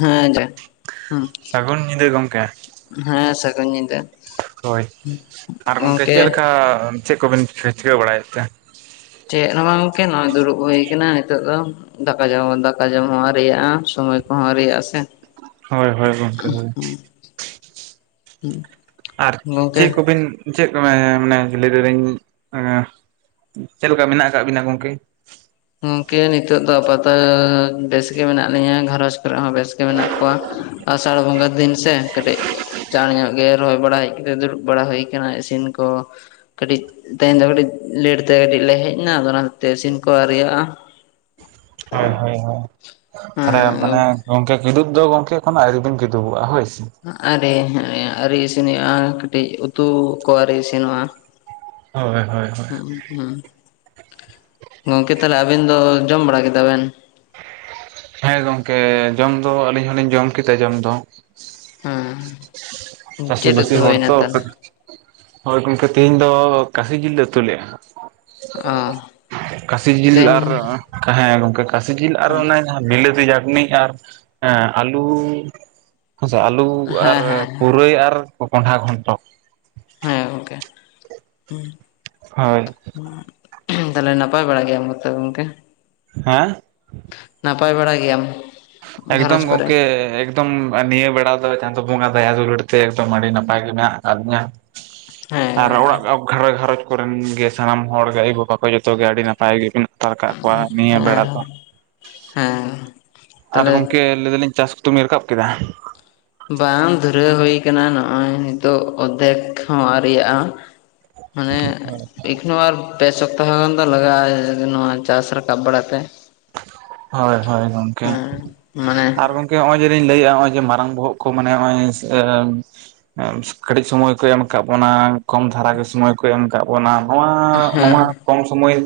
ᱦᱮᱸ ᱡᱚᱭ ᱦᱩᱸ, ᱥᱟᱹᱜᱩᱱ ᱧᱤᱫᱟᱹ ᱜᱚᱢᱠᱮ ᱦᱮᱸ ᱥᱟᱹᱜᱩᱱ ᱧᱤᱫᱟᱹ᱾ ᱦᱳᱭ, ᱟᱨ ᱜᱚᱝᱠᱮ ᱪᱮᱜᱞᱮᱠᱟ ᱪᱮᱜ ᱠᱚᱵᱤᱱ ᱪᱤᱠᱟᱹ ᱵᱟᱲᱟᱭᱮᱫ ᱛᱮ? ᱪᱮᱜ ᱦᱚᱸ ᱵᱟᱝ ᱜᱚᱝᱠᱮ ᱱᱚᱜ-ᱚᱭ ᱫᱩᱲᱩᱵ ᱦᱩᱭ ᱠᱟᱱᱟ ᱱᱤᱛᱚᱜ ᱫᱚ᱾ ᱫᱟᱠᱟ ᱡᱚᱢ ᱫᱟᱠᱟ ᱡᱚᱢ ᱦᱚᱸ ᱟᱨᱤᱭᱟᱜ-ᱟ ᱥᱚᱢᱚᱭ ᱠᱚᱦᱚᱸ ᱟᱨᱤᱭᱟᱜ-ᱟ ᱥᱮ᱾ ᱦᱳᱭ ᱦᱳᱭ ᱜᱚᱢᱠᱮ ᱦᱳᱭ ᱦᱮᱸ ᱦᱩᱸ ᱟᱨ ᱪᱮᱜ ᱠᱚᱵᱤᱱ ᱪᱮᱫ ᱠᱚ ᱢᱮ ᱢᱟᱱᱮ ᱞᱟᱹᱭ ᱫᱟᱲᱮᱜ ᱤᱧ ᱪᱮᱞᱮᱠᱟ ᱢᱮᱱᱟᱜ ᱠᱟᱜ ᱵᱤᱱᱟ ᱜᱚᱝᱠᱮ? ᱜᱚᱝᱠᱮ ᱱᱤᱛᱚᱜ ᱫᱚ ᱟᱯᱟᱛ ᱵᱮᱥ ᱜᱮ ᱢᱮᱱᱟᱜ ᱞᱤᱧᱟᱹ ᱜᱷᱟᱨᱚᱸᱡᱽ ᱠᱚᱨᱮᱜ ᱦᱚᱸ ᱵᱮᱥ ᱜᱮ ᱢᱮᱱᱟᱜ ᱠᱚᱣᱟ ᱟᱥᱟᱲ ᱵᱚᱸᱜᱟ ᱫᱤᱱ ᱥᱮ ᱠᱟᱹᱴᱤᱡ ᱪᱟᱬ ᱧᱚᱜ ᱜᱮ ᱨᱚᱦᱚᱭ ᱵᱟᱲᱟ ᱦᱮᱡ ᱠᱟᱛᱮᱜ ᱫᱩᱲᱩᱵ ᱵᱟᱲᱟ ᱦᱩᱭ ᱠᱟᱱᱟ ᱤᱥᱤᱱ ᱠᱚ ᱠᱟᱹᱴᱤᱡ ᱛᱮᱦᱮᱱ ᱫᱚ ᱠᱟᱹᱴᱤᱡ ᱞᱮᱴ ᱛᱮ ᱠᱟᱹᱴᱤᱡ ᱞᱮ ᱦᱮᱡ ᱮᱱᱟ ᱟᱫᱚ ᱚᱱᱟ ᱠᱷᱟᱛᱤᱨ ᱛᱮ ᱤᱥᱤᱱ ᱠᱚ ᱟᱨᱤᱭᱟᱜᱼᱟ ᱾ ᱦᱚᱭ ᱦᱚᱭ ᱦᱚᱭ, ᱛᱟᱦᱚᱞᱮ ᱢᱟᱱᱮ ᱜᱚᱝᱠᱮ ᱠᱤᱫᱩᱵ ᱫᱚ ᱜᱚᱝᱠᱮ ᱮᱠᱷᱚᱱᱚ ᱟᱣᱨᱤᱵᱤᱱ ᱠᱤᱫᱩᱵᱚᱜᱼᱟ ᱦᱚᱭ ᱥᱮ! ᱟᱨᱤ ᱦᱮᱸ ᱟᱨᱤ ᱤᱥᱤᱱ ᱦᱩᱭᱩᱜᱼᱟ ᱠᱟᱹᱴᱤᱡ ᱩᱛᱩ ᱠᱚ ᱟᱨᱤ ᱤᱥᱤᱱᱚᱜᱼᱟ᱾‌ ᱦᱳᱭ ᱦᱳᱭ ᱦᱳᱭ ᱦᱚᱸᱜᱼᱚ ᱦᱚᱸ ᱾ ᱜᱚᱝᱠᱮ ᱛᱟᱦᱚᱞᱮ ᱟᱵᱤᱱ ᱫᱚ ᱡᱚᱢ ᱵᱟᱲᱟ ᱠᱮᱫᱟ ᱵᱮᱱ? ᱦᱮᱸ ᱜᱚᱝᱠᱮ ᱡᱚᱢ ᱫᱚ ᱟᱹᱞᱤᱧ ᱦᱚᱞᱤᱧ ᱡᱚᱢ ᱠᱮᱫᱟ ᱡᱚᱢ ᱫᱚ ᱾ ᱦᱮᱸ ᱾ ᱪᱟᱥᱤ ᱵᱟᱥᱤ ᱦᱚᱲ ᱛᱚ ᱠᱟᱹ ᱦᱳᱭ ᱜᱚᱝᱠᱮ ᱛᱮᱦᱤᱧ ᱫᱚ ᱠᱟᱥᱤ ᱡᱤᱞ ᱞᱮ ᱩᱛᱩ ᱞᱮᱜᱼᱟ ᱚ ᱾ ᱠᱟᱥᱤ ᱡᱤᱞ ᱟᱨ ᱛᱮᱦᱮᱧ ᱦᱮᱸ ᱜᱚᱝᱠᱮ ᱠᱟᱥᱤ ᱡᱤᱞ ᱟᱨ ᱦᱮᱸ ᱚᱱᱮ ᱵᱤᱞᱟᱹᱛᱤ ᱪᱟᱴᱱᱤ ᱟᱨ ᱟᱞᱩ ᱠᱷᱚᱥᱟ ᱟᱞᱩ ᱦᱮᱸ ᱟᱨ ᱦᱮᱸ ᱯᱩᱨᱟᱹᱭ ᱟᱨ ᱠᱚ-ᱠᱚᱸᱰᱷᱟ ᱜᱷᱚᱱᱴᱚ ᱾ ᱦᱮᱸ ᱜᱚᱝᱠᱮ, ᱦᱩᱸ ᱾ ᱦᱳᱭ ᱾ ᱛᱟᱦᱞᱮ ᱱᱟᱯᱟᱭ ᱵᱟᱲᱟ ᱜᱮᱭᱟ ᱢᱚᱛᱚ ᱜᱚᱝᱠᱮ? ᱦᱮᱸ? ᱱᱟᱯᱟᱭ ᱵᱟᱲᱟ ᱜᱮᱭᱟᱢ? ᱮᱠᱫᱚᱢ ᱜᱷᱟᱨᱚᱸᱡᱽ ᱠᱚᱨᱮ ᱜᱚᱝᱠᱮ ᱮᱠ ᱫᱚᱢ ᱱᱤᱭᱟᱹ ᱵᱮᱲᱟ ᱫᱚ ᱪᱟᱸᱫᱚ ᱵᱚᱸᱜᱟ ᱫᱟᱭᱟ ᱫᱩᱞᱩᱲ ᱛᱮ ᱮᱠᱫᱚᱢ ᱟᱹᱰᱤ ᱱᱟᱯᱟᱭ ᱜᱮ ᱢᱮᱱᱟᱜ ᱟᱠᱟᱫ ᱞᱤᱧᱟᱹ ᱾ ᱦᱮᱸ ᱾ ᱟᱨ ᱚᱲᱟᱜ ᱜᱷᱟᱨᱚᱸ ᱜᱷᱟᱨᱚᱸᱡᱽ ᱠᱚᱨᱮᱱ ᱜᱮ ᱥᱟᱱᱟᱢ ᱦᱚᱲ ᱜᱮ ᱟᱭᱳᱼᱵᱟᱵᱟ ᱠᱚ ᱡᱚᱛᱚ ᱜᱮ ᱟᱹᱰᱤ ᱱᱟᱯᱟᱭ ᱜᱮ ᱢᱮᱱᱟᱜ ᱦᱟᱛᱟᱲ ᱠᱟᱜ ᱠᱚᱣᱟ ᱱᱤᱭᱟᱹ ᱦᱮᱸ ᱵᱮᱲᱟ ᱫᱚ ᱦᱮᱸ, ᱦᱮᱸ ᱾ ᱟᱨ ᱜᱚᱢᱠᱮ ᱞᱟᱹᱭ ᱫᱟᱞᱤᱧ ᱪᱟᱥ ᱠᱩᱛᱩᱵᱤᱱ ᱨᱟᱠᱟᱵ ᱠᱮᱫᱟ? ᱵᱟᱝ ᱫᱷᱩᱨᱟᱹᱣ ᱦᱩᱭ ᱠᱟᱱᱟ ᱱᱚᱜᱼᱚᱭ ᱱᱤᱛᱚᱜ ᱚᱫᱽᱫᱷᱮᱠ ᱦᱚᱸ ᱟᱹᱣᱨᱤᱜᱜᱟᱜᱼᱟ ᱾ ᱢᱟᱱᱮ ᱮᱠᱷᱱᱚ ᱟᱨ ᱯᱮ ᱥᱚᱯᱛᱟᱦᱚ ᱜᱟᱱ ᱫᱚ ᱞᱟᱜᱟᱜᱼᱟ ᱡᱮ ᱱᱚᱣᱟ ᱪᱟᱥ ᱨᱟᱠᱟᱵ ᱵᱟᱲᱟ ᱛᱮ ᱾ ᱦᱳᱭ ᱦᱳᱭ ᱜᱚᱝᱠᱮ ᱦᱮᱸ ᱢᱟᱱᱮ ᱟᱨ ᱜᱚᱝ ᱠᱮ ᱦᱚᱜᱼᱚᱭ ᱡᱮ ᱞᱤᱧ ᱞᱟᱹᱮᱜᱼᱟ ᱦᱚᱜᱼᱚᱭ ᱡᱮ ᱢᱟᱨᱟᱝ ᱵᱚᱦᱚᱜ ᱠᱚ ᱢᱟᱱᱮ ᱦᱚᱜᱼᱚᱭ [inaudible] ᱠᱟᱹᱴᱤᱡ ᱥᱚᱢᱚᱭ ᱠᱚ ᱮᱢ ᱟᱠᱟᱜ ᱵᱚᱱᱟ ᱠᱚᱢ ᱫᱷᱟᱨᱟ ᱜᱮ ᱥᱚᱢᱚᱭ ᱠᱚ ᱮᱢ ᱟᱠᱟᱫ ᱵᱚᱱᱟ ᱱᱚᱣᱟ ᱦᱮᱸ ᱱᱚᱣᱟ ᱠᱚᱢ ᱥᱚᱢᱚᱭ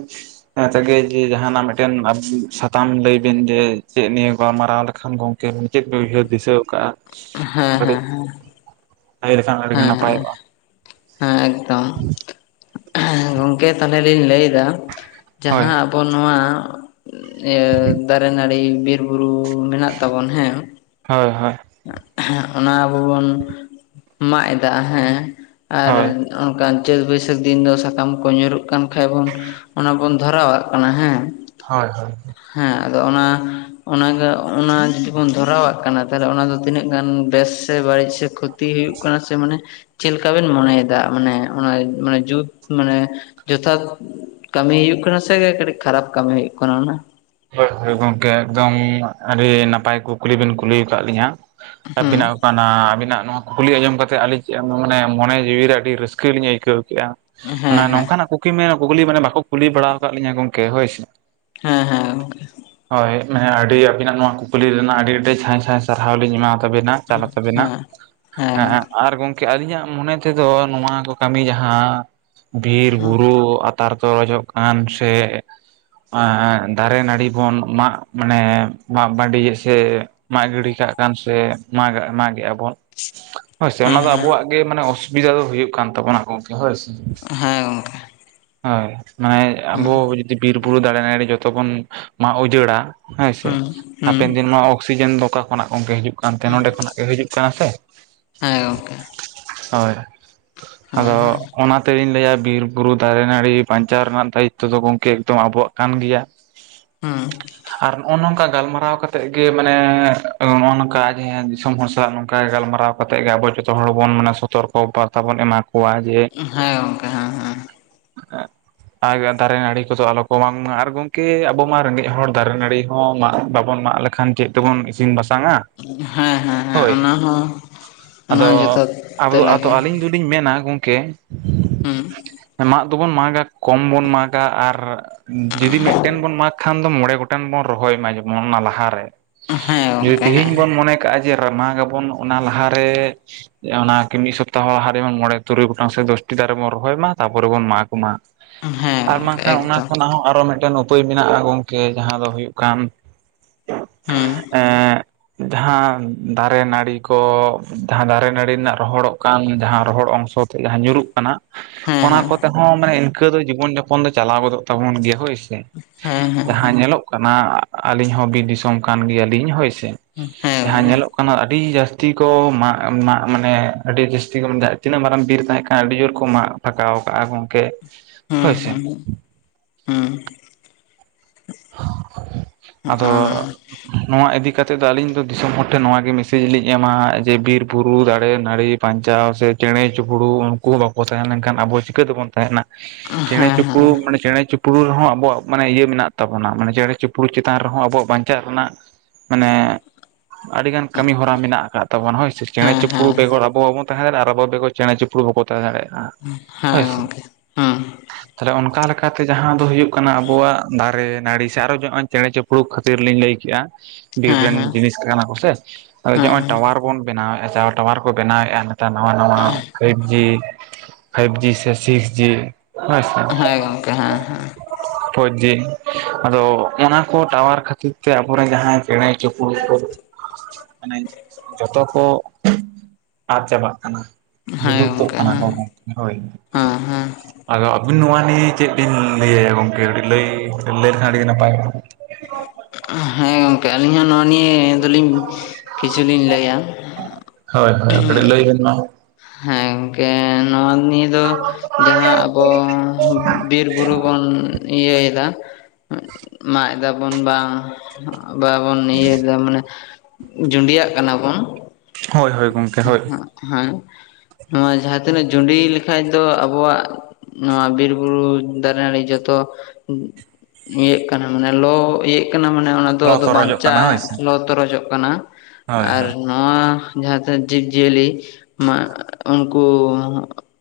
ᱛᱮᱜᱮ ᱡᱮ ᱡᱟᱦᱟᱱᱟᱜ ᱢᱤᱫᱴᱮᱱ [unintelligible] ᱛᱟᱢ ᱞᱟᱹᱭ ᱵᱤᱱ ᱡᱮ ᱪᱮᱫ ᱱᱤᱭᱟᱹ ᱜᱟᱞᱢᱟᱨᱟᱣ ᱞᱮᱠᱷᱟᱱ ᱜᱚᱝᱠᱮ ᱪᱮᱫ ᱵᱤᱱ ᱩᱭᱦᱟᱹᱨ ᱫᱤᱥᱟᱹ ᱟᱠᱟᱜᱼᱟ? ᱦᱮᱸ ᱦᱮᱸ ᱦᱮᱸ ᱾ ᱞᱟᱹᱭ ᱞᱮᱠᱷᱟᱱ ᱟᱹᱰᱤᱜᱮ ᱦᱮᱸ ᱦᱮᱸ ᱦᱮᱸ, ᱱᱟᱯᱟᱭᱚᱜᱼᱟ ᱦᱮᱸ ᱮᱠᱫᱚᱢ ᱾ ᱦᱮᱸ ᱜᱚᱝᱠᱮ ᱛᱟᱦᱚᱞᱮ ᱞᱤᱧ ᱞᱟᱹᱭᱫᱟ ᱦᱳᱭ ᱡᱟᱦᱟᱸ ᱟᱵᱚ ᱱᱚᱣᱟ ᱤᱭᱟᱹ ᱫᱟᱨᱮ ᱱᱟᱹᱲᱤ ᱵᱤᱨ ᱵᱩᱨᱩ ᱢᱮᱱᱟᱜ ᱛᱟᱵᱚᱱ ᱦᱮᱸ ᱾ ᱦᱳᱭ ᱦᱳᱭ ᱾ ᱚᱱᱟ ᱟᱵᱚ ᱵᱚᱱ ᱢᱟᱜ ᱮᱫᱟ ᱦᱮᱸ ᱟᱨ ᱦᱳᱭ ᱦᱳᱭ ᱚᱱᱠᱟᱱ ᱪᱟᱹᱛ ᱵᱟᱹᱭᱥᱟᱹᱠᱷ ᱫᱤᱱ ᱫᱚ ᱥᱟᱠᱟᱢ ᱠᱚ ᱧᱩᱨᱩᱜ ᱠᱟᱱ ᱠᱷᱟᱡ ᱵᱚᱱ ᱚᱱᱟ ᱵᱚᱱ ᱫᱷᱚᱨᱟᱣᱟᱜ ᱠᱟᱱᱟ, ᱦᱮᱸ ᱾ ᱦᱳᱭ ᱦᱳᱭ ᱾ ᱦᱮᱸ ᱟᱫᱚ ᱚᱱᱟ ᱚᱱᱟᱜᱮ ᱚᱱᱟ ᱡᱩᱫᱤ ᱵᱚᱱ ᱫᱷᱚᱨᱟᱣᱟᱜ ᱠᱟᱱᱟ᱾ ᱛᱟᱦᱞᱮ ᱚᱱᱟ ᱫᱚ ᱛᱤᱱᱟᱹᱜ ᱜᱟᱱ ᱵᱮᱥ ᱥᱮ ᱵᱟᱲᱤᱡ ᱥᱮ ᱠᱷᱚᱛᱤ ᱦᱩᱭᱩᱜ ᱠᱟᱱᱟ ᱥᱮ ᱢᱟᱱᱮ᱾ ᱪᱮᱫ ᱞᱮᱠᱟ ᱵᱮᱱ ᱢᱚᱱᱮᱭᱮᱫᱟ ᱢᱟᱱᱮ ᱚᱱᱟ ᱢᱟᱱᱮ ᱡᱩᱛ ᱢᱟᱱᱮ ᱡᱚᱛᱷᱟᱛ᱾ ᱠᱟᱢᱤ ᱦᱩᱭᱩᱜ ᱠᱟᱱᱟ ᱥᱮ ᱠᱟᱴᱤᱜ ᱠᱷᱟᱨᱟᱯ ᱠᱟᱢᱤ ᱦᱩᱭᱩᱜ ᱠᱟᱱᱟ ᱚᱱᱟ᱾ ᱦᱳᱭ ᱦᱳᱭ ᱜᱚᱢᱠᱮ ᱮᱠᱫᱚᱢ ᱟᱹᱰᱤ ᱱᱟᱯᱟᱭ ᱠᱩᱠᱞᱤ ᱵᱤᱱ ᱠᱩᱞᱤᱣ ᱠᱟᱜ ᱞᱤᱧᱟ ᱦᱮᱸ ᱟᱹᱵᱤᱱᱟᱜ᱾ ᱚᱱᱟ ᱟᱵᱤᱱᱟᱜ ᱱᱚᱣᱟ ᱠᱩᱠᱞᱤ ᱟᱸᱡᱚᱢ ᱠᱟᱛᱮᱜ ᱟᱞᱤᱧ ᱪᱮᱜ ᱢᱚᱱᱮ ᱢᱚᱱᱮ ᱡᱤᱣᱤᱨᱮ ᱟᱰᱤ ᱨᱟᱹᱥᱠᱟᱹᱞᱤᱧ ᱟᱹᱭᱠᱟᱹᱣ᱾ ᱠᱮᱜ-ᱟ ᱦᱮᱸ ᱢᱟᱱᱮ ᱦᱮᱸ ᱱᱚᱝᱠᱟᱱᱟᱜ ᱠᱩᱠᱞᱤᱢ ᱢᱮᱱᱟ ᱠᱩᱠᱞᱤ ᱢᱟᱱᱮ ᱵᱟᱠᱚ ᱠᱩᱞᱤ ᱵᱟᱲᱟᱣ ᱠᱟᱜ ᱞᱤᱧᱟ ᱜᱚᱢᱠᱮ ᱦᱳᱭ ᱥᱮ᱾ ᱦᱮᱸ ᱦᱮᱸ ᱜᱚᱝᱠᱮ᱾ ᱦᱳᱭ ᱢᱟᱱᱮ ᱟᱹᱰᱤ ᱟᱹᱵᱤᱱᱟᱜ ᱱᱚᱣᱟ ᱠᱩᱠᱞᱤ ᱨᱮᱱᱟᱜ ᱟᱰᱤ ᱟᱰᱤ ᱥᱟᱸᱭ ᱥᱟᱸᱭ ᱥᱟᱨᱦᱟᱣ ᱞᱤᱧ ᱮᱢᱟᱣ ᱛᱟᱵᱮᱱᱟ᱾ ᱪᱟᱞ ᱟᱛᱟᱵᱮᱱᱟ ᱦᱮᱸ ᱦᱮᱸ ᱟᱨ ᱜᱚᱝ ᱠᱮ ᱟᱞᱤᱧᱟᱜ ᱢᱚᱱᱮ ᱛᱮᱫᱚ ᱱᱚᱣᱟ ᱠᱚ ᱠᱟᱢᱤ ᱡᱟᱸᱦᱟ ᱵᱤᱨ ᱵᱩᱨᱩ᱾ ᱛᱟᱨ ᱠᱚ ᱦᱳᱭᱳᱜ ᱠᱟᱱ ᱥᱮ ᱟᱻ᱾ ᱫᱟᱨᱮ ᱱᱟᱲᱤ ᱵᱚᱱ ᱢᱟᱜ ᱢᱟᱱᱮ ᱢᱟᱜ ᱵᱟᱸᱰᱤᱭᱟ ᱥᱮ᱾ ᱢᱟᱜ ᱜᱤᱰᱤ ᱠᱟᱜ ᱠᱟᱱ ᱥᱮ ᱢᱟᱜᱟᱜ ᱢᱟᱜᱮᱜ ᱟ ᱵᱚᱱ᱾ ᱦᱳᱭ ᱥᱮ ᱦᱮᱸ ᱚᱱᱟ ᱫᱚ ᱦᱮᱸ ᱦᱮᱸ ᱜᱚᱝᱠᱮ ᱟᱵᱚᱣᱟᱜ ᱜᱮ ᱢᱟᱱᱮ ᱚᱥᱵᱤᱫᱟ ᱫᱚ ᱦᱳᱭᱳᱜ ᱠᱟᱱ ᱛᱟᱵᱚᱱᱟ ᱜᱚᱢᱠᱮ ᱦᱳᱭ ᱥᱮ᱾ ᱦᱮᱸ ᱜᱚᱝᱠᱮ᱾ ᱦᱳᱭ ᱢᱟᱱᱮ ᱟᱵᱚ ᱡᱩᱫᱤ ᱵᱤᱨ ᱵᱩᱨᱩ ᱫᱟᱨᱮ ᱱᱟᱹᱲᱤ ᱡᱚᱛᱚ ᱵᱚᱱ ᱢᱟᱜ ᱩᱡᱟᱹᱲᱟ᱾ ᱦᱮᱸ ᱥᱮ ᱦᱟᱯᱮᱱ ᱫᱤᱱ ᱢᱟ ᱚᱠᱥᱤᱡᱮᱱ ᱫᱚ ᱚᱠᱟ ᱠᱷᱚᱱᱟᱜ ᱜᱚᱝᱠᱮ ᱦᱤᱡᱩᱜ᱾ ᱠᱟᱱᱛᱮ ᱱᱚᱸᱰᱮ ᱠᱷᱚᱱᱟᱜ ᱜᱮ ᱦᱟᱹᱡᱩᱜ ᱠᱟᱱᱟ ᱥᱮ᱾ ᱦᱮᱸ ᱜᱚᱢᱠᱮ᱾ ᱦᱳᱭ ᱟᱫᱚ ᱚᱱᱟ᱾ ᱛᱟᱹᱣ ᱤᱧ ᱞᱟᱹᱭᱟ ᱵᱤᱨ ᱵᱩᱨᱩ ᱫᱟᱨᱮ ᱱᱟᱲᱤ ᱵᱟᱧᱪᱟᱣ ᱨᱮᱱᱟᱜ ᱫᱟᱹᱭᱤᱛᱚ ᱫᱚ ᱜᱚᱢᱠᱮ ᱮᱠᱫᱚᱢ ᱟᱵᱚᱣᱟᱜ ᱠᱟᱱ ᱜᱮᱭᱟ᱾ ᱦᱩᱸ᱾ ᱟᱨ ᱱᱚᱜ-ᱚ ᱱᱚᱝᱠᱟ ᱜᱟᱞᱢᱟᱨᱟᱣ ᱠᱟᱛᱮᱜ ᱜᱮ ᱢᱟᱱᱮ ᱱᱚᱜ-ᱚ ᱱᱚᱝᱠᱟ ᱟᱜᱮ ᱫᱤᱥᱚᱢ ᱦᱚᱲ ᱥᱟᱞᱟᱜ ᱱᱚᱝᱠᱟ ᱜᱟᱞᱢᱟᱨᱟᱣ᱾ ᱠᱟᱛᱮᱜ ᱜᱮ ᱟᱵᱚ ᱡᱷᱚᱛᱚ ᱦᱚᱲ ᱵᱚᱱ ᱢᱟᱱᱮ ᱥᱚᱛᱚᱨᱠᱚ ᱵᱟᱨᱛᱟ ᱵᱚᱱ ᱮᱢᱟ ᱠᱚᱣᱟ᱾ ᱡᱮ ᱦᱮᱸ ᱜᱚᱝᱠᱮ ᱦᱮᱸ ᱦᱮᱸ᱾ [unintelligible] ᱫᱟᱨᱮ ᱱᱟᱹᱲᱤ ᱠᱚᱫᱚ ᱟᱞᱚ ᱠᱚ ᱢᱟᱜ ᱢᱟ ᱟᱨ ᱜᱚᱝ ᱠᱮ ᱟᱵᱚ ᱢᱟ ᱨᱮᱸᱜᱮᱡ ᱦᱚᱲ ᱫᱟᱨᱮ ᱱᱟᱹᱲᱤ ᱦᱚᱸ ᱢᱟᱜ ᱵᱟᱵᱚᱱ ᱢᱟᱜ ᱞᱮᱠᱷᱟᱱ ᱪᱮᱫ ᱛᱮᱵᱚᱱ ᱤᱥᱤᱱ ᱵᱟᱥᱟᱝ-ᱟ᱾ ᱦᱮᱸ ᱦᱮᱸ ᱦᱮᱸ ᱚᱱᱟ ᱦᱚᱸ ᱚᱱᱟ ᱟᱫᱚ ᱡᱚᱛᱷᱟᱛ ᱟᱫᱚ ᱟᱫᱚ ᱛᱮᱞᱟᱜᱮ᱾ ᱟᱹᱞᱤᱧ ᱫᱚᱞᱤᱧ ᱢᱮᱱᱟ ᱜᱚᱢᱠᱮ᱾ ᱢᱟᱜ ᱫᱚᱵᱚᱱ ᱢᱟᱜᱟ ᱠᱚᱢ ᱵᱚᱱ ᱢᱟᱜᱟ ᱟᱨ ᱡᱩᱫᱤ ᱢᱮ ᱠᱷᱟᱱ ᱫᱚ ᱢᱚᱬᱮ ᱜᱚᱴᱟᱝ ᱵᱚᱱ ᱨᱚᱦᱚᱭ ᱢᱟ ᱡᱮᱢᱚᱱ ᱚᱱᱟ ᱞᱟᱦᱟᱨᱮ ᱦᱮᱸ ᱡᱩᱫᱤ ᱜᱚᱝᱠᱮ ᱦᱮᱸ ᱛᱤᱦᱤᱧ ᱵᱚᱱ ᱢᱚᱱᱮ᱾ ᱠᱟᱜ-ᱟ ᱡᱮ ᱢᱟᱜ ᱟᱵᱚᱱ ᱚᱱᱟ ᱞᱟᱦᱟᱨᱮ᱾ ᱚᱱᱟ ᱠᱤᱱ ᱢᱤᱜ ᱥᱚᱯᱛᱟᱦᱚ ᱞᱟᱦᱟᱨᱮ ᱡᱮᱢᱚᱱ ᱢᱚᱬᱮ ᱛᱩᱨᱩᱭ ᱜᱚᱴᱟᱝ ᱥᱮ ᱫᱚᱥᱴᱤ ᱫᱟᱨᱮ ᱵᱚᱱ ᱨᱚᱦᱚᱭ ᱢᱟ ᱛᱟᱯᱚᱨᱮ ᱵᱚᱱ ᱢᱟᱜ ᱢᱟ᱾ ᱦᱮᱸ ᱟᱨ ᱵᱟᱝ ᱜᱚᱝᱠᱮ ᱠᱷᱟᱱ ᱚᱱᱟ ᱮᱠᱫᱚᱢ ᱠᱷᱚᱱᱟᱜ ᱦᱚᱸ ᱟᱨᱚ ᱢᱮᱜᱴᱮᱱ᱾ ᱩᱯᱟᱹᱭ ᱢᱮᱱᱟᱜ-ᱟ ᱜᱚᱝᱠᱮ ᱡᱟᱸᱦᱟ ᱫᱚ ᱦᱳᱭᱳᱜ ᱠᱟᱱ ᱦᱩᱸ ᱮᱸ᱾ ᱡᱟᱸᱦᱟ ᱫᱟᱨᱮ ᱱᱟᱲᱤ ᱠᱚ ᱡᱟᱸᱦᱟ ᱫᱟᱨᱮ ᱱᱟᱹᱲᱤ ᱨᱮᱱᱟᱜ ᱨᱚᱦᱚᱲᱚᱜ ᱠᱟᱱ ᱡᱟᱸᱦᱟ ᱨᱚᱦᱚᱲ ᱚᱝᱥᱚ᱾ [unintelligible] ᱡᱟᱸᱦᱟ ᱧᱩᱨᱩᱜ ᱠᱟᱱᱟ᱾ ᱦᱮᱸ ᱚᱱᱟ ᱦᱮᱸ ᱠᱚᱛᱮ ᱦᱚᱸ ᱢᱟᱱᱮ ᱤᱱᱠᱟᱹ ᱫᱚ ᱡᱤᱵᱚᱱ ᱡᱟᱯᱚᱱ ᱫᱚ ᱪᱟᱞᱟᱣ ᱜᱚᱫᱚᱜ ᱛᱟᱵᱚᱱ ᱜᱮᱭᱟ ᱦᱳᱭ ᱥᱮ᱾ ᱦᱮᱸ ᱡᱟᱸᱦᱟ ᱦᱮᱸ ᱧᱮᱞᱚᱜ ᱠᱟᱱᱟ ᱟᱞᱤᱧ ᱦᱚᱸ ᱵᱤᱨ ᱫᱤᱥᱚᱢ ᱠᱟᱱ ᱜᱮᱭᱟᱞᱤᱧ ᱦᱳᱭ ᱥᱮ᱾ ᱦᱮᱸ ᱡᱟᱸᱦᱟ ᱜᱚᱝᱠᱮ ᱧᱮᱞᱚᱜ᱾ ᱱᱟᱹᱜ ᱟᱹᱰᱤ ᱡᱟᱥᱛᱤ ᱠᱚ ᱢᱟᱜ ᱢᱟᱜ ᱢᱟᱱᱮ ᱟᱹᱰᱤ ᱡᱟᱹᱥᱛᱤ ᱠᱚ ᱛᱤᱱᱟᱹᱜ ᱢᱟᱨᱟᱝ ᱵᱤᱨ ᱛᱟᱸᱦᱮ ᱠᱟᱱᱟ ᱟᱹᱰᱤ ᱡᱳᱨ ᱠᱚ ᱢᱟᱜ᱾ ᱯᱷᱟᱸᱠᱟᱣ ᱠᱟᱜ-ᱟ ᱜᱚᱝᱠᱮ ᱦᱩᱸ ᱦᱳᱭ ᱥᱮ᱾ ᱦᱩᱸ ᱦᱩᱸ᱾ [inaudible] ᱦᱮᱸ ᱟᱫᱚ ᱱᱚᱣᱟ ᱤᱫᱤ ᱠᱟᱛᱮᱫ ᱫᱚ ᱟᱹᱞᱤᱧ ᱫᱚ ᱫᱤᱥᱚᱢ ᱦᱚᱲ ᱴᱷᱮᱱ ᱱᱚᱣᱟ ᱜᱮ ᱢᱮᱥᱮᱡᱽ ᱞᱤᱧ ᱮᱢᱟ ᱡᱮ ᱵᱤᱨ ᱵᱩᱨᱩ ᱫᱟᱨᱮ ᱱᱟᱹᱲᱤ ᱯᱟᱧᱪᱟᱣ ᱥᱮ ᱪᱮᱬᱮ ᱪᱤᱯᱲᱩ ᱩᱱᱠᱩ ᱦᱚᱸ ᱵᱟᱠᱚ ᱛᱟᱦᱮᱸ ᱞᱮᱱᱠᱷᱟᱱ ᱟᱵᱚ ᱪᱤᱠᱟᱹ ᱛᱮᱵᱚᱱ ᱛᱟᱦᱮᱸᱱᱟ? ᱪᱮᱬᱮ ᱦᱮᱸ ᱜᱚᱝᱠᱮ ᱦᱩᱸ ᱪᱤᱯᱲᱩ ᱢᱟᱱᱮ ᱪᱮᱬᱮ ᱪᱤᱯᱲᱩ ᱨᱮᱦᱚᱸ ᱟᱵᱚᱣᱟᱜ ᱢᱟᱱᱮ ᱤᱭᱟᱹ ᱢᱮᱱᱟᱜ ᱛᱟᱵᱚᱱᱟ ᱢᱟᱱᱮ ᱪᱮᱬᱮ ᱪᱤᱯᱲᱩᱫ ᱪᱮᱛᱟᱱ ᱨᱮᱦᱚᱸ ᱟᱵᱚᱣᱟᱜ ᱵᱟᱧᱪᱟᱜ ᱨᱮᱱᱟᱜ ᱢᱟᱱᱮ ᱟᱹᱰᱤᱜᱟᱱ ᱠᱟᱹᱢᱤ ᱦᱚᱨᱟ ᱢᱮᱱᱟᱜ ᱠᱟᱫ ᱛᱵᱚᱱᱟ ᱦᱳᱭ ᱥᱮ ᱪᱮᱬᱮ ᱦᱮᱸ ᱪᱤᱯᱲᱩᱫ ᱦᱮᱸ ᱵᱮᱜᱚᱨ ᱟᱵᱚ ᱵᱟᱵᱚᱱ ᱛᱟᱦᱮᱸ ᱫᱟᱲᱮᱭᱟᱜᱼᱟ ᱟᱨ ᱟᱵᱚ ᱵᱮᱜᱚᱨ ᱪᱮᱬᱮ ᱪᱤᱯᱲᱩ ᱵᱟᱠᱚ ᱛᱟᱦᱮᱸ ᱫᱟᱲᱮᱭᱟᱜᱼᱟ᱾ ᱦᱮᱸ ᱜᱚᱝᱢᱮ ᱦᱩᱸ᱾ ᱛᱟᱦᱞᱮ ᱚᱱᱠᱟ ᱞᱮᱠᱟᱛᱮ ᱡᱟᱦᱟᱸ ᱫᱚ ᱦᱩᱭᱩᱜ ᱠᱟᱱᱟ ᱟᱵᱚᱣᱟᱜ ᱫᱟ ᱨᱮ ᱱᱟᱹᱲᱤ ᱥᱮ ᱟᱨᱚ ᱱᱚᱜᱼᱚᱭ ᱪᱮᱬᱮ ᱪᱤᱯᱲᱩᱫ ᱠᱷᱟᱹᱛᱤᱨ ᱞᱤᱧ ᱞᱟᱹᱭ ᱠᱮᱫᱼᱟ ᱵᱤᱨ ᱨᱮᱱ ᱦᱮᱸ ᱜᱚᱝᱠᱮ ᱦᱮᱸ ᱡᱤᱱᱤᱥ ᱠᱟᱱᱟ ᱠᱚᱥᱮ, ᱦᱳᱭ ᱡᱮ ᱱᱚᱜᱼᱚᱭ ᱴᱟᱣᱟᱨ ᱵᱚᱱ ᱵᱮᱱᱟᱣᱮᱫᱼᱟ ᱴᱟᱣᱟᱨ ᱠᱚ ᱵᱮᱱᱟᱣᱮᱫᱼᱟ ᱱᱮᱛᱟᱨ ᱱᱟᱣᱟ ᱱᱟᱣᱟ ᱯᱷᱟᱭᱤᱵ ᱡᱤ ᱯᱷᱟᱭᱤᱵᱷ ᱡᱤ ᱥᱮ ᱥᱤᱠᱥ ᱡᱤ ᱦᱮᱸᱥᱮ ᱯᱷᱳᱨ ᱡᱤ ᱟᱫᱚ ᱚᱱᱟ ᱠᱚ ᱴᱟᱣᱟᱨ ᱠᱷᱟᱹᱛᱤᱨ ᱛᱮ ᱟᱵᱚᱨᱮᱱ ᱡᱟᱦᱟᱸᱭ ᱪᱮᱬᱮ ᱪᱤᱯᱲᱩᱫ ᱠᱚ ᱟᱱᱮᱡ ᱡᱷᱚᱛᱚ ᱠᱚ ᱟᱫ ᱪᱟᱵᱟᱜ ᱠᱟᱱᱟ ᱵᱤᱞᱩᱯᱛᱚᱜ ᱠᱟᱱᱟ ᱠᱚ ᱜᱚᱢᱠᱮ ᱦᱳᱭ᱾ ᱦᱮᱸ ᱦᱮᱸ ᱟᱫᱚ ᱟᱹᱵᱤᱱ ᱱᱚᱣᱟ ᱱᱤᱭᱮ ᱪᱮᱫ ᱵᱤᱱ ᱞᱟᱹᱭᱭᱟ ᱜᱚᱝᱠᱮ ᱠᱟᱹᱴᱤᱡ ᱞᱟᱹᱭ ᱞᱟᱹᱭ ᱞᱮᱠᱷᱟᱱ ᱟᱹᱰᱤ ᱱᱟᱯᱟᱭ [unintelligible] ᱦᱮᱸ ᱜᱚᱝᱠᱮ ᱟᱹᱞᱤᱧ ᱦᱚᱸ ᱱᱚᱣᱟ ᱱᱤᱭᱟᱹ ᱫᱚᱞᱤᱧ ᱠᱤᱪᱷᱩᱞᱤᱧ ᱞᱟᱹᱭᱟ ᱦᱳᱭ ᱦᱳᱭ ᱠᱟᱹᱴᱤᱡ ᱞᱟᱹᱭ ᱵᱮᱱ ᱢᱟ᱾ ᱦᱮᱸ ᱜᱚᱝᱠᱮ ᱱᱚᱣᱟ ᱱᱤᱭᱮ ᱫᱚ ᱡᱟᱦᱟᱸ ᱟᱵᱚ ᱵᱤᱨ ᱵᱩᱨᱩ ᱵᱚᱱ ᱤᱭᱟᱹᱭ ᱫᱟ ᱢᱟᱜ ᱮᱫᱟ ᱵᱚᱱ ᱵᱟᱝ ᱵᱟᱵᱚᱱ ᱤᱭᱟᱹᱭ ᱫᱟ ᱢᱟᱱᱮ ᱡᱩᱸᱰᱤᱭᱟᱜ ᱠᱟᱱᱟ ᱵᱚᱱ, ᱦᱳᱭ ᱦᱳᱭ ᱜᱚᱢᱠᱮ ᱦᱳᱭ᱾ ᱦᱮᱸ ᱱᱚᱣᱟ ᱡᱟᱦᱟᱸ ᱛᱤᱱᱟᱹᱜ ᱡᱩᱸᱰᱤ ᱞᱮ ᱠᱷᱟᱡ ᱫᱚ ᱟᱵᱚᱣᱟᱜ ᱱᱚᱣᱟ ᱵᱤᱨ ᱵᱩᱨᱩ ᱫᱟᱨᱮ ᱱᱟᱹᱲᱤ ᱡᱚᱛᱚ ᱤᱭᱟᱹᱜ ᱠᱟᱱᱟ ᱢᱟᱱᱮ ᱞᱚ ᱤᱭᱟᱹᱜ ᱠᱟᱱᱟ ᱢᱟᱱᱮ ᱚᱱᱟ ᱫᱚ ᱞᱚ ᱟᱫᱚ ᱛᱚᱨᱚᱡᱚᱜ ᱠᱟᱱᱟ ᱦᱳᱭ ᱵᱟᱧᱪᱟᱜᱼᱟ ᱥᱮ ᱞᱚ ᱛᱚᱨᱚᱡᱚᱜ ᱠᱟᱱᱟ, ᱦᱳᱭ ᱟᱨ ᱦᱳᱭ ᱱᱚᱣᱟ ᱡᱟᱦᱟᱸ ᱛᱤᱱᱟᱹᱜ ᱡᱤᱵᱽ ᱡᱤᱭᱟᱹᱞᱤ ᱢᱟ ᱩᱱᱠᱩ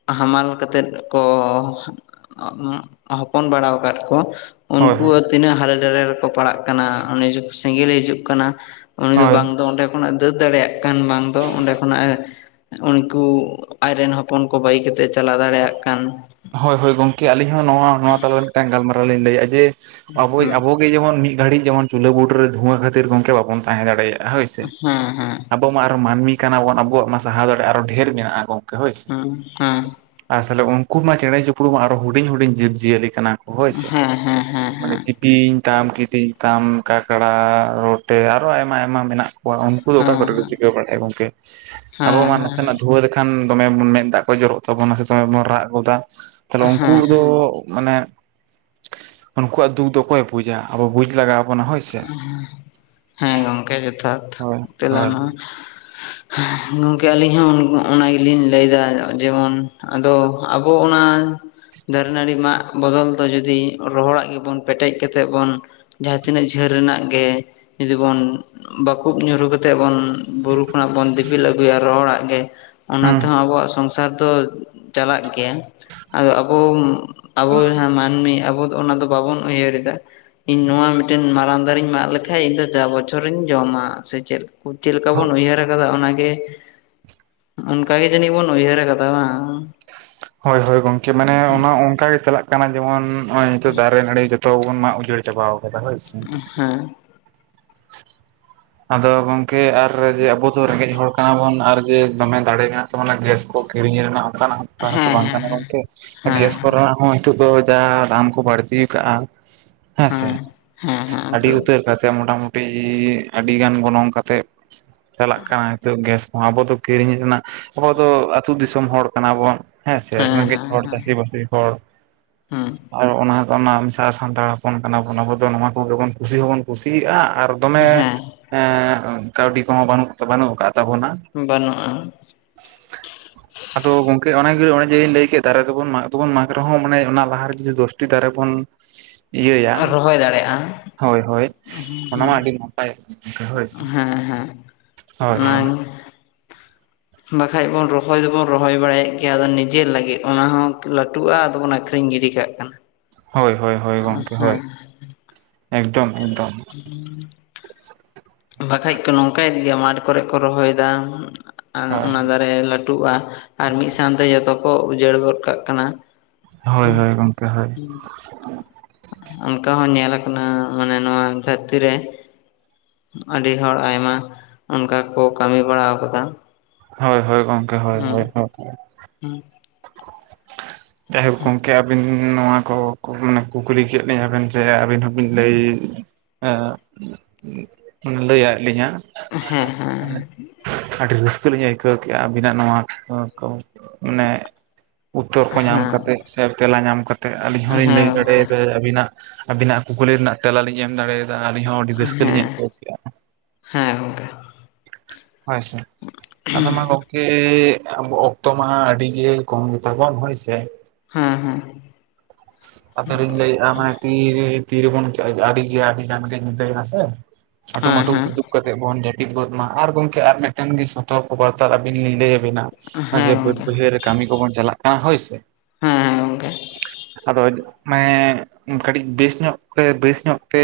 ᱦᱟᱢᱟᱞ ᱠᱟᱛᱮᱫ ᱠᱚ ᱦᱚᱯᱚᱱ ᱵᱟᱲᱟᱣ ᱠᱟᱫ ᱠᱚ, ᱦᱳᱭ ᱩᱱᱠᱩ ᱛᱤᱱᱟᱹᱜ ᱦᱟᱞᱮ ᱰᱟᱨᱮ ᱨᱮᱠᱚ ᱯᱟᱲᱟᱜ ᱠᱟᱱᱟ ᱩᱱᱤ ᱡᱚ ᱥᱮᱸᱜᱮᱞᱮ ᱦᱤᱡᱩᱜ ᱠᱟᱱᱟ ᱩᱱᱤ ᱫᱚ ᱦᱳᱭ ᱵᱟᱝ ᱫᱚ ᱚᱸᱰᱮ ᱠᱷᱚᱱᱟᱜ ᱮ ᱫᱟᱹᱲ ᱫᱟᱲᱮᱭᱟᱜ ᱠᱟᱱ ᱵᱟᱝ ᱫᱚ ᱚᱸᱰᱮ ᱠᱷᱚᱱᱟᱜ ᱮ ᱩᱱᱠᱩ ᱟᱡ ᱨᱮᱱ ᱦᱚᱯᱚᱱ ᱠᱚ ᱵᱟᱹᱜᱤ ᱠᱟᱛᱮᱜ ᱮ ᱪᱟᱞᱟᱣ ᱫᱟᱲᱮᱭᱟᱜ ᱠᱟᱱ ᱦᱳᱭ ᱦᱳᱭ ᱜᱚᱝᱠᱮ ᱟᱹᱞᱤᱧ ᱦᱚᱸ ᱱᱚᱣᱟ ᱱᱚᱣᱟ ᱛᱟᱞᱟᱨᱮ ᱢᱤᱫᱴᱟᱝ ᱜᱟᱞᱢᱟᱨᱟᱣ ᱞᱤᱧ ᱞᱟᱹᱭᱮᱫᱼᱟ ᱡᱮ ᱟᱵᱚᱭ ᱦᱮᱸ ᱟᱵᱚ ᱡᱮᱢᱚᱱ ᱢᱤᱫ ᱜᱷᱟᱹᱲᱤᱡ ᱡᱮᱢᱚᱱ ᱪᱩᱞᱟᱹ ᱵᱩᱴᱟ. ᱨᱮ ᱫᱷᱩᱣᱟᱹ ᱠᱷᱟᱹᱛᱤᱨ ᱜᱚᱝᱠᱮ ᱵᱟᱵᱚᱱ ᱛᱟᱦᱮᱸ ᱫᱟᱲᱮᱭᱟᱜᱼᱟ ᱦᱳᱭ ᱥᱮ ᱦᱮᱸ ᱦᱮᱸ ᱟᱵᱚ ᱢᱟ ᱟᱨᱚ ᱢᱟᱹᱱᱢᱤ ᱠᱟᱱᱟ ᱵᱚᱱ ᱟᱵᱚᱣᱟᱜ ᱢᱟ ᱥᱟᱦᱟᱣ ᱫᱟᱲᱮ ᱟᱨᱚ ᱰᱷᱮᱨ ᱢᱮᱱᱟᱜᱼᱟ ᱜᱚᱢᱠᱮ ᱦᱳᱭ ᱥᱮ, ᱦᱮᱸ ᱦᱮᱸ᱾ ᱟᱥᱚᱞᱮ ᱩᱱᱠᱩ ᱢᱟ ᱪᱮᱬᱮ ᱪᱤᱯᱲᱩ ᱢᱟ ᱟᱨᱚ ᱦᱩᱰᱤᱧ ᱦᱩᱰᱤᱧ ᱡᱤᱵᱽ ᱡᱤᱭᱟᱹᱞᱤ ᱠᱟᱱᱟ ᱦᱳᱭ ᱥᱮ ᱦᱮᱸ ᱦᱮᱸ ᱦᱮᱸ ᱦᱮᱸ ᱢᱟᱱᱮ ᱵᱤᱧ ᱛᱟᱢ ᱠᱤᱫᱤᱧ ᱛᱟᱢ ᱠᱟᱠᱲᱟ ᱨᱚᱴᱮ ᱟᱨᱚ ᱟᱭᱢᱟ ᱟᱭᱢᱟ ᱢᱮᱱᱟᱜ ᱠᱚᱣᱟ ᱩᱱᱠᱩ ᱫᱚ ᱚᱠᱟ ᱠᱚᱨᱮ ᱠᱚ ᱦᱮᱸ ᱪᱤᱠᱟᱹ ᱵᱟᱲᱟᱭᱟ ᱜᱚᱢᱠᱮ ᱦᱮᱸ ᱟᱵᱚ ᱢᱟ ᱱᱟᱥᱮᱱᱟᱜ ᱦᱮᱸ ᱫᱷᱩᱶᱟ ᱞᱮ ᱠᱷᱟᱱ ᱫᱚᱢᱮ ᱵᱚᱱ ᱢᱮᱫ ᱫᱟᱜ ᱠᱚ ᱡᱚᱨᱚᱜ ᱛᱟᱵᱚᱱᱟ ᱥᱮ ᱫᱚᱢᱮ ᱵᱚᱱ ᱨᱟᱜ ᱜᱚᱫᱟ᱾ ᱛᱟᱦᱞᱮ ᱦᱮᱸ ᱩᱱᱠᱩ ᱦᱮᱸ ᱫᱚ ᱢᱟᱱᱮ ᱩᱱᱠᱩᱣᱟᱜ ᱫᱩᱠ ᱫᱚ ᱚᱠᱚᱭ ᱵᱩᱡᱟ ᱟᱵᱚ ᱵᱩᱡ ᱞᱟᱜᱟᱣ ᱵᱚᱱᱟ ᱦᱳᱭ ᱥᱮ᱾ ᱦᱮᱸ ᱦᱮᱸ ᱜᱚᱝᱠᱮ ᱡᱚᱛᱷᱟᱛ ᱦᱳᱭ ᱛᱮᱞᱟ ᱦᱳᱭ ᱱᱚᱣᱟ᱾ ᱦᱳᱭ ᱦᱮᱸ ᱜᱚᱝᱠᱮ ᱟᱹᱞᱤᱧ ᱦᱚᱸ ᱚᱱᱟ ᱜᱮ ᱞᱤᱧ ᱞᱟᱹᱭᱫᱟ ᱡᱮᱢᱚᱱ ᱟᱫᱚ ᱟᱵᱚ ᱚᱱᱟ ᱫᱟᱨᱮ ᱱᱟᱹᱲᱤ ᱢᱟᱜ ᱵᱚᱫᱚᱞ ᱫᱚ ᱡᱩᱫᱤ ᱨᱚᱦᱚᱲᱟᱜ ᱜᱮᱼᱵᱚᱱ ᱯᱮᱴᱮᱡ ᱠᱟᱛᱮᱜ ᱵᱚᱱ ᱡᱟᱦᱟᱸ ᱛᱤᱱᱟᱹᱜ ᱡᱷᱟᱹᱞ ᱨᱮᱱᱟᱜ ᱜᱮ ᱡᱩᱫᱤ ᱵᱚᱱ ᱵᱟᱠᱩᱵ ᱧᱩᱨᱩ ᱠᱟᱛᱮᱜ ᱵᱚᱱ ᱵᱩᱨᱩ ᱠᱷᱚᱱᱟᱜ ᱵᱚᱱ ᱫᱤᱯᱤᱞ ᱟᱹᱜᱩᱭᱟ ᱨᱚᱦᱚᱲᱟᱜ ᱜᱮ ᱚᱱᱟ ᱦᱩᱸ ᱛᱮᱸᱦᱚ ᱟᱵᱚᱣᱟᱜ ᱥᱚᱝᱥᱟᱨ ᱫᱚ ᱪᱟᱞᱟᱜ ᱜᱮᱭᱟ ᱟᱫᱚ ᱟᱵᱚ ᱟᱵᱚ ᱡᱟᱸᱦᱟ ᱢᱟᱹᱱᱢᱤ ᱟᱵᱚ ᱚᱱᱟ ᱫᱚ ᱵᱟᱵᱚᱱ ᱩᱭᱦᱟᱹᱨ ᱮᱫᱟ ᱤᱧ ᱱᱚᱣᱟ ᱢᱤᱫᱴᱮᱱ ᱢᱟᱨᱟᱝ ᱫᱟᱨᱮᱧ ᱢᱟᱜ ᱞᱮᱠᱷᱟᱡ ᱤᱧ ᱫᱚ ᱡᱟ ᱵᱚᱪᱪᱷᱚᱨᱤᱧ ᱡᱚᱢᱟ ᱥᱮ ᱪᱮᱫ ᱪᱮᱞᱮᱠᱟ ᱵᱚᱱ ᱩᱭᱦᱟᱹᱨ ᱠᱟᱫᱟ ᱚᱱᱟ ᱜᱮ ᱚᱱᱠᱟ ᱜᱮ ᱡᱟᱹᱱᱤᱡ ᱵᱚᱱ ᱩᱭᱦᱟᱹᱨ ᱠᱟᱫᱟ ᱵᱟᱝ ᱦᱳᱭ ᱦᱳᱭ ᱜᱚᱝᱠᱮ ᱢᱟᱱᱮ ᱚᱱᱟ ᱚᱱᱠᱟ ᱜᱮ ᱪᱟᱞᱟᱜ ᱠᱟᱱᱟ ᱡᱮᱢᱚᱱ ᱱᱚᱜᱼᱚᱭ ᱱᱤᱛᱚᱜ ᱫᱟᱨᱮ ᱱᱟᱹᱲᱤ ᱛᱚ ᱵᱚᱱ ᱢᱟᱜ ᱩᱡᱟᱹᱲ ᱪᱟᱵᱟ ᱠᱟᱫᱟ ᱦᱳᱭ ᱥᱮ ᱦᱮᱸ ᱟᱫᱚ ᱜᱚᱝᱠᱮ ᱟᱨ ᱡᱮ ᱟᱵᱚ ᱫᱚ ᱨᱮᱸᱜᱮᱡ ᱦᱚᱲ ᱠᱟᱱᱟ ᱵᱚᱱ ᱟᱨ ᱡᱮ ᱫᱚᱢᱮ ᱫᱟᱲᱮ ᱢᱮᱱᱟᱜ ᱛᱟᱵᱚᱱᱟ ᱜᱮᱥ ᱠᱚ ᱠᱤᱨᱤᱧ ᱨᱮᱱᱟᱜ ᱚᱱᱠᱟᱱᱟᱜ [unintelligible] ᱦᱮᱸ ᱵᱟᱝ ᱠᱟᱱᱟ ᱜᱚᱢᱠᱮ ᱦᱮᱸ ᱜᱮᱥ ᱠᱚ ᱨᱮᱱᱟᱜ ᱦᱚᱸ ᱱᱤᱛᱚᱜ ᱫᱚ ᱡᱟ ᱫᱟᱢ ᱠᱚ ᱵᱟᱹᱲᱛᱤ ᱠᱟᱜᱼᱟ ᱦᱮᱸ ᱥᱮ ᱦᱮᱸ ᱦᱮᱸ ᱟᱹᱰᱤ ᱱᱤᱛᱚᱜ ᱩᱛᱟᱹᱨ ᱠᱟᱛᱮ ᱢᱚᱴᱟ-ᱢᱩᱴᱤ ᱟᱹᱰᱤ ᱜᱟᱱ ᱜᱚᱱᱚᱝ ᱠᱟᱛᱮᱫ ᱪᱟᱞᱟᱜ ᱠᱟᱱᱟ ᱱᱤᱛᱚᱜ ᱜᱮᱥ ᱦᱚᱸ ᱟᱵᱚ ᱫᱚ ᱠᱤᱨᱤᱧ ᱨᱮᱱᱟᱜ ᱟᱵᱚ ᱫᱚ ᱟᱹᱛᱩ ᱫᱤᱥᱚᱢ ᱦᱚᱲ ᱠᱟᱱᱟ ᱵᱚᱱ ᱦᱮᱸ ᱥᱮ ᱨᱮᱸᱜᱮᱡ ᱦᱮᱸ ᱦᱚᱲ ᱦᱮᱸ ᱪᱟᱹᱥᱤ ᱵᱟᱹᱥᱤ ᱦᱚᱲ ᱦᱮᱸ ᱟᱨ ᱚᱱᱟ ᱚᱱᱟ ᱥᱟᱱᱛᱟᱲ ᱦᱚᱯᱚᱱ ᱠᱟᱱᱟ ᱵᱚᱱ ᱟᱵᱚ ᱫᱚ ᱱᱚᱣᱟ ᱠᱚᱜᱮ ᱵᱚᱱ ᱠᱩᱥᱤ ᱦᱚᱸᱵᱚᱱ ᱠᱩᱥᱤᱭᱟᱜᱼᱟ ᱟᱨ ᱫᱚᱢᱮ ᱦᱮᱸ ᱮ ᱠᱟᱹᱣᱰᱤ ᱠᱚᱸᱦᱚ ᱵᱟᱱᱩᱜ ᱠᱟᱫ ᱛᱟᱵᱚᱱᱟ ᱵᱟᱹᱱᱩᱜᱼᱟ ᱟᱫᱚ ᱜᱚᱝᱠᱮ ᱚᱱᱟ ᱜᱮ ᱚᱱᱮ ᱡᱮᱞᱤᱧ ᱞᱟᱹᱭ ᱠᱮᱫᱼᱟ ᱫᱟᱨᱮ ᱫᱚᱵᱚᱱ ᱢᱟᱜᱽ ᱨᱮᱸᱦᱚ ᱢᱟᱱᱮ ᱚᱱᱟ ᱞᱟᱦᱟ ᱨᱮ ᱡᱚᱫᱤ ᱫᱚᱥᱴᱤ ᱫᱟᱨᱮ ᱵᱚᱱ ᱤᱭᱟᱹᱭᱟ ᱨᱚᱦᱚᱭ ᱫᱟᱲᱮᱭᱟᱜᱼᱟ ᱦᱳᱭ ᱦᱳᱭ ᱚᱱᱟ ᱢᱟ ᱟᱹᱰᱤ ᱱᱟᱯᱟᱭᱚᱜ ᱦᱳᱭ ᱦᱮᱸ ᱦᱮᱸ ᱦᱳᱭ [inaudible] ᱵᱟᱠᱷᱟᱡ ᱵᱚᱱ ᱨᱚᱦᱚᱭ ᱫᱚᱵᱚᱱ ᱨᱚᱦᱚᱭ ᱵᱟᱲᱟᱭᱮᱫ ᱜᱮᱭᱟ ᱟᱫᱚ ᱱᱤᱡᱮᱨ ᱞᱟᱹᱜᱤᱫ ᱚᱱᱟ ᱦᱚᱸ ᱞᱟᱹᱴᱩᱜᱼᱟ ᱟᱫᱚ ᱵᱚᱱ ᱟᱹᱠᱷᱨᱤ ᱨᱤᱧ ᱜᱤᱰᱤ ᱠᱟᱜ ᱠᱟᱱᱟ᱾ ᱦᱳᱭ ᱦᱳᱭ ᱦᱳᱭ ᱜᱚᱝᱠᱮ ᱦᱳᱭ ᱦᱮᱸ ᱮᱠᱫᱚᱢ ᱮᱠᱫᱚᱢ᱾ ᱵᱟᱠᱷᱟᱡ ᱠᱚ ᱱᱚᱝᱠᱟᱭᱮᱫ ᱜᱮᱭᱟ ᱢᱟᱴ ᱠᱚᱨᱮ ᱠᱚ ᱨᱚᱦᱚᱭ ᱮᱫᱟ᱾ ᱟᱨ ᱦᱳᱭ ᱚᱱᱟ ᱫᱟᱨᱮ ᱞᱟᱹᱴᱩᱜᱼᱟ ᱟᱨ ᱢᱤᱫ ᱥᱟᱝ ᱛᱮ ᱡᱚᱛᱚ ᱠᱚ ᱩᱡᱟᱹᱲ ᱜᱚᱫ ᱠᱟᱜ ᱠᱟᱱᱟ᱾ ᱦᱳᱭ ᱦᱳᱭ ᱜᱚᱝᱠᱮ ᱦᱳᱭ᱾ ᱚᱱᱠᱟ ᱦᱚᱸ ᱧᱮᱞ ᱠᱟᱱᱟ ᱢᱟᱱᱮ ᱱᱚᱣᱟ ᱫᱷᱟᱹᱨᱛᱤ ᱨᱮ᱾ ᱟᱹᱰᱤ ᱦᱚᱲ ᱟᱭᱢᱟ ᱚᱱᱠᱟ ᱠᱚ ᱠᱟᱹᱢᱤ ᱵᱟᱲᱟᱣ ᱟᱠᱟᱫᱼᱟ᱾ ᱦᱳᱭ ᱦᱳᱭ ᱜᱚᱝᱠᱮ ᱦᱳᱭ ᱦᱳᱭ᱾ ᱦᱩᱸ᱾ ᱪᱟᱦᱮᱵ ᱜᱚᱝᱠᱮ ᱟᱵᱮ ᱟᱹᱵᱤᱱ ᱱᱚᱣᱟ ᱠᱚᱸᱦᱚ ᱢᱟᱱᱮ ᱠᱩᱠᱞᱤ ᱠᱮᱫ ᱞᱤᱧᱟᱹᱵᱮᱱ ᱡᱮ ᱟᱹᱵᱤᱱ ᱦᱚᱸᱵᱤᱱ ᱞᱟᱹᱭ ᱟ ᱚᱱᱮ ᱞᱟ. ᱭ ᱟᱫ ᱞᱤᱧᱼᱟ ᱦᱮᱸ ᱦᱮᱸ᱾ ᱟᱹᱰᱤ ᱨᱟᱹᱥᱠᱟᱹ ᱞᱤᱧ ᱟᱹᱭᱠᱟᱹᱣ ᱠᱮᱫᱼᱟ ᱟᱹᱵᱤᱱᱟᱜ ᱱᱚᱣᱟ ᱠᱚ ᱠᱚ ᱢᱟᱱᱮ ᱩᱛᱛᱚᱨ ᱠᱚ ᱧᱟᱢ ᱦᱮᱸ ᱠᱟᱛᱮ ᱥᱮ ᱛᱮᱞᱟ ᱧᱟᱢ ᱠᱟᱛᱮᱫ ᱟᱹᱞᱤᱧ ᱦᱚᱞᱤᱧ ᱦᱮᱸ ᱞᱟᱹᱭ ᱜᱚᱝᱠᱮ ᱫᱟᱲᱮᱭᱟᱫᱟ ᱟᱹᱵᱤᱱᱟᱜ ᱟᱵᱤᱱᱟᱜ ᱠᱩᱠᱞᱤ ᱨᱮᱱᱟᱜ ᱛᱮᱞᱟᱞᱤᱧ ᱮᱢ ᱫᱟᱲᱮ ᱭᱟᱫᱟ᱾ ᱟᱹᱞᱤᱧ ᱦᱚᱸ ᱟᱹᱰᱤ ᱨᱟᱹᱥᱠᱟᱹ ᱞᱤᱧ ᱦᱮᱸ ᱟᱹᱭᱠᱟᱹᱣ ᱠᱮᱜᱼᱟ᱾ ᱦᱮᱸ ᱜᱚᱝᱠᱮ ᱦᱳᱭ ᱥᱮ ᱟᱫᱚ ᱢᱟ ᱜᱚᱝᱠᱮ ᱟᱵᱚ ᱚᱠᱛᱚ ᱢᱟ ᱟᱹᱰᱤ ᱜᱮ ᱠᱚᱢ ᱜᱮᱛᱟᱵᱚᱱ ᱦᱳᱭ ᱥᱮ᱾ ᱦᱮᱸ ᱦᱮᱸ ᱾ ᱟᱫᱚᱞᱤᱧ ᱞᱟᱹᱭᱮᱜᱼᱟ ᱢᱟᱱᱮ ᱛᱤᱻᱨᱮ ᱛᱤᱨᱮᱵᱚᱱ [unintelligible] ᱟᱹᱰᱤᱜᱮ ᱟᱹᱰᱤ ᱜᱟᱱ ᱜᱮ ᱧᱤᱫᱟᱹᱭᱮᱱᱟ ᱥᱮ ᱾ ᱦᱮᱸ ᱟᱹᱴᱩᱢᱟᱴᱩ ᱦᱮᱸ ᱠᱤᱫᱩᱵ ᱠᱟᱛᱮᱜ ᱵᱚᱱ ᱡᱟᱹᱯᱤᱫ ᱜᱚᱫ ᱢᱟ ᱟᱨ ᱜᱚᱝᱠᱮ ᱟᱨ ᱢᱤᱫᱴᱮᱱ ᱥᱚᱛᱚᱨᱠᱚ ᱵᱟᱨᱛᱟ ᱟᱵᱤᱱ ᱞᱤᱧ ᱞᱟᱹᱭ ᱵᱤᱱᱟ ᱦᱮᱸ ᱱᱚᱜᱼᱚᱭ ᱵᱟᱹᱫᱽ ᱜᱚᱝᱠᱮ ᱵᱟᱹᱭᱦᱟᱹᱨ ᱨᱮ ᱠᱟᱹᱢᱤ ᱠᱚᱵᱚᱱ ᱪᱟᱞᱟᱜ ᱠᱟᱱᱟ ᱦᱳᱭ ᱥᱮ ᱾ ᱦᱮᱸ ᱦᱮᱸ ᱜᱚᱝᱠᱮ ᱾ ᱟᱫᱚ [unintelligible] ᱢᱟᱱᱮ ᱠᱟᱹᱴᱤᱡ ᱵᱮᱥ ᱧᱚᱜ ᱛᱮ ᱵᱮᱥ ᱧᱚᱜ ᱛᱮ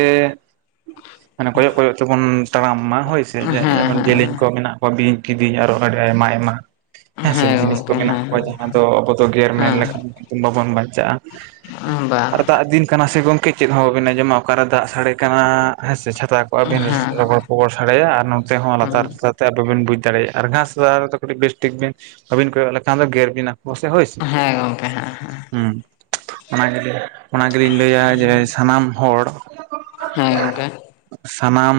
ᱢᱟᱱᱮ ᱠᱚᱭᱚᱜ ᱠᱚᱭᱚᱜ ᱛᱮᱵᱚᱱ ᱛᱟᱲᱟᱢ ᱢᱟ ᱦᱳᱭᱥᱮ ᱦᱮᱸ ᱡᱮ-ᱡᱮᱢᱚᱱ ᱡᱮᱞᱮᱧ ᱦᱮᱸ ᱠᱚ ᱢᱮᱱᱟᱜ ᱠᱚᱣᱟ ᱵᱤᱧ ᱠᱤᱫᱤᱧ ᱟᱨᱚ ᱟᱹᱰᱤ ᱟᱭᱢᱟ ᱟᱭᱢᱟ ᱾ ᱦᱮᱸ ᱥᱮ ᱡᱤᱱᱤᱥ ᱠᱚ ᱜᱚᱝᱠᱮ ᱢᱮᱱᱟᱜ ᱦᱮᱸ ᱠᱚᱭᱟ ᱡᱟᱦᱟᱸ ᱫᱚ ᱟᱵᱚ ᱫᱚ ᱜᱮᱨ ᱢᱮᱨ ᱞᱮᱠᱷᱟᱱ ᱦᱮᱸ ᱵᱟᱵᱚᱱ ᱵᱟᱧᱪᱟᱜᱼᱟ ᱾ ᱵᱟᱝ ᱟᱨ ᱫᱟᱜ ᱫᱤᱱ ᱠᱟᱱᱟ ᱥᱮ ᱜᱚᱝᱠᱮ ᱪᱮᱫ ᱦᱚᱸ ᱵᱟᱵᱮᱱ ᱟᱸᱡᱚᱢᱟ ᱚᱠᱟᱨᱮ ᱫᱟᱜ ᱥᱟᱲᱮ ᱠᱟᱱᱟᱻ ᱦᱮᱸᱥᱮ ᱪᱷᱟᱛᱟ ᱠᱚᱜᱼᱟ ᱵᱤᱱ ᱦᱮᱸ ᱞᱚᱦᱚᱫ ᱠᱚᱠᱚ ᱥᱟᱲᱮᱭᱟ ᱟᱨ ᱱᱚᱛᱮ ᱦᱚᱸ ᱞᱟᱛᱟᱨ ᱥᱟᱶᱛᱮ ᱵᱟᱵᱮᱱ ᱵᱩᱡ ᱫᱟᱲᱮᱭᱟᱜᱼᱟ ᱟᱨ ᱜᱷᱟᱥ ᱛᱟᱞᱟ ᱨᱮᱫᱚ ᱠᱟᱹᱴᱤᱡ ᱵᱮᱥᱴᱷᱤᱠ ᱵᱤᱱ ᱵᱟᱵᱤᱱ ᱠᱚᱭᱚᱜ ᱞᱮᱠᱷᱟᱱ ᱫᱚ ᱜᱮᱨ ᱵᱤᱱᱟ ᱠᱚ ᱥᱮ ᱦᱳᱭ ᱥᱮ ᱦᱮᱸ ᱜᱚᱝᱠᱮ ᱦᱮᱸ ᱦᱮᱸ ᱦᱩᱸ᱾ ᱚᱱᱟ ᱜᱮᱞᱤᱧ ᱚᱱᱟ ᱜᱮᱞᱤᱧ ᱞᱟᱹᱭᱟ ᱡᱮ ᱥᱟᱱᱟᱢ ᱦᱚᱲ ᱦᱮᱸ ᱜᱚᱝᱠᱮ ᱾ ᱥᱟᱱᱟᱢ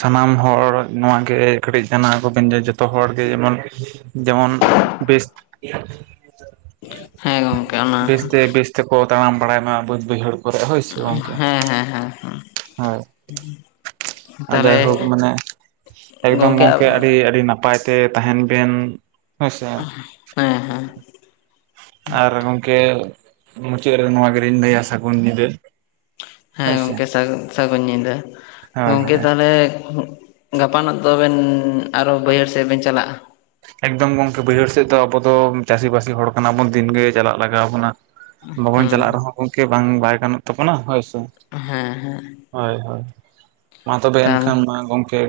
ᱥᱟᱱᱟᱢ ᱦᱚᱲ ᱱᱚᱣᱟᱜᱮ ᱠᱟᱹᱴᱤᱡ ᱡᱟᱱᱟᱣ ᱟᱠᱩᱵᱤᱱ ᱡᱮ ᱡᱚᱛᱚ ᱦᱚᱲᱜᱮ ᱡᱮᱢᱚᱱ ᱡᱮᱢᱚᱱ ᱵᱮᱥ ᱦᱮᱸ ᱜᱚᱝᱠᱮ ᱚᱱᱟ ᱾ ᱵᱮᱥᱛᱮ ᱵᱮᱥ ᱛᱮᱠᱚ ᱛᱟᱲᱟᱢ ᱵᱟᱲᱟᱭ ᱢᱟ ᱵᱟᱫᱽ ᱵᱟᱹᱭᱦᱟᱹᱲ ᱠᱚᱨᱮᱜ ᱦᱚᱸ ᱦᱳᱭ ᱥᱮ ᱜᱚᱝᱠᱮ, ᱦᱮᱸ ᱦᱮᱸ ᱦᱮᱸ ᱦᱳᱭ ᱾ ᱟᱨ ᱛᱟᱦᱚᱞᱮ ᱡᱟᱭᱦᱳᱠ ᱢᱟᱱᱮ ᱮᱠᱫᱚᱢ ᱜᱚᱝᱠᱮ ᱟᱹᱰᱤ ᱟᱹᱰᱤ ᱱᱟᱯᱟᱭ ᱛᱮ ᱛᱟᱦᱮᱱ ᱵᱮᱱ ᱦᱳᱭᱥᱮ ᱾ [inaudible] ᱦᱮᱸ ᱟᱨ ᱜᱚᱝᱠᱮ ᱢᱩᱪᱟᱹᱫ ᱨᱮ ᱱᱚᱣᱟ ᱜᱮᱞᱤᱧ ᱞᱟᱹᱭᱟ ᱥᱟᱹᱜᱩᱱ ᱧᱤᱫᱟᱹ᱾ ᱦᱮᱸ ᱦᱳᱭ ᱥᱮ ᱜᱚᱝᱠᱮ ᱥᱟᱜᱩ ᱥᱟᱹᱜᱩᱱ ᱧᱤᱫᱟᱹ, ᱦᱳᱭ ᱜᱚᱝᱠᱮ ᱦᱳᱭ ᱛᱟᱦᱚᱞᱮ ᱜᱟᱯᱟᱱᱚᱜ ᱫᱚᱵᱮᱱ ᱟᱨᱚ ᱵᱟᱹᱭᱦᱟᱹᱲ ᱥᱮᱫ ᱵᱮᱱ ᱪᱟᱞᱟᱜᱼᱟ? ᱮᱠᱫᱚᱢ ᱜᱚᱝᱠᱮ ᱵᱟᱹᱭᱦᱟᱹᱲ ᱥᱮᱫ ᱫᱚ ᱟᱵᱚ ᱫᱚ ᱪᱟᱹᱥᱤ ᱵᱟᱹᱥᱤ ᱦᱚᱲ ᱠᱟᱱᱟ ᱵᱚᱱ ᱫᱤᱱᱜᱮ ᱪᱟᱞᱟᱜ ᱞᱟᱜᱟᱣ ᱵᱚᱱᱟ᱾ ᱵᱟᱵᱚᱱ ᱦᱩᱸ ᱪᱟᱞᱟᱜ ᱨᱮᱦᱚᱸ ᱜᱚᱝᱠᱮ ᱵᱟᱝ ᱵᱟᱭ ᱜᱟᱱᱚᱜ ᱛᱟᱵᱚᱱᱟ ᱦᱳᱭᱥᱮ᱾ ᱦᱮᱸ ᱦᱮᱸ ᱦᱳᱭ, ᱦᱳᱭ, ᱢᱟ ᱛᱚᱵᱮ ᱛᱟᱦᱚᱞᱮ ᱮᱱᱠᱷᱟᱱ ᱢᱟ ᱜᱚᱝᱠᱮ